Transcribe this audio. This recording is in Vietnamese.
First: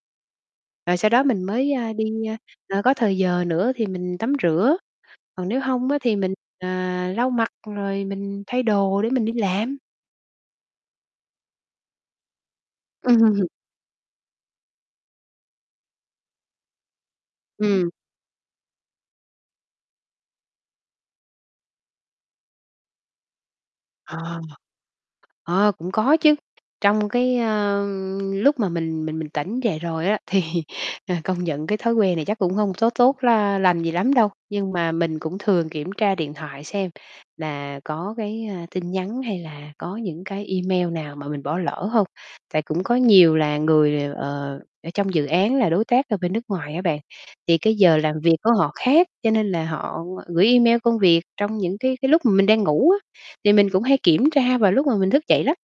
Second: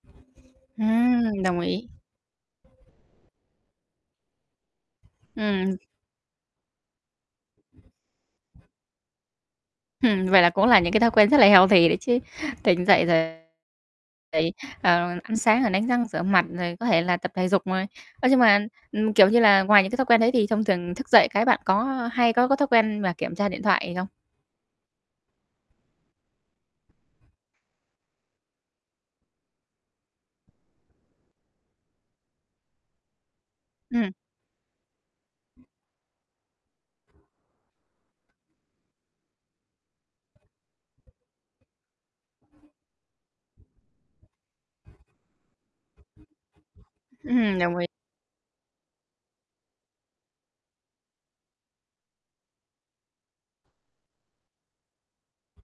Rồi sau đó Ừm, mình đồng mới, ý. a, đi, a, ờ, có thời giờ nữa thì mình tắm rửa, còn nếu Ừm. hông á, thì mình, à, lau mặt rồi mình thay đồ để mình đi làm. Ừm, vậy là cũng là những cái thói quen rất là healthy đấy chứ, tỉnh dậy rồi Ừm. vậy, ờ, ăn sáng rồi đánh răng rửa mặt rồi có thể là tập thể dục. [unintelligible] Ừm. Ơ, nhưng mà, ừm, kiểu như là, ngoài những cái thói quen đấy thì thông thường thức dậy cái bạn có, ơ, hay có có thói quen mà kiểm tra điện thoại không? Ờ. Ờ, cũng có chứ, trong cái, ơ, lúc mà mình mình mình tỉnh dậy rồi á thì, ờ, công nhận cái thói quen này chắc cũng hông tó tốt la lành gì Ừm. lắm đâu, nhưng mà mình cũng thường kiểm tra điện thoại xem là có cái, a, tin nhắn hay là có những cái email nào mà mình bỏ lỡ hông. Tại cũng có nhiều là người đều, ờ, ở trong dự án là đối tác ở bên nước ngoài á bạn, thì cái Đồng ý. giờ làm việc của họ khác cho nên là họ gửi email công việc trong những cái cái lúc mà mình đang ngủ á, thì mình cũng hay kiểm tra vào lúc mà mình thức dậy lắm.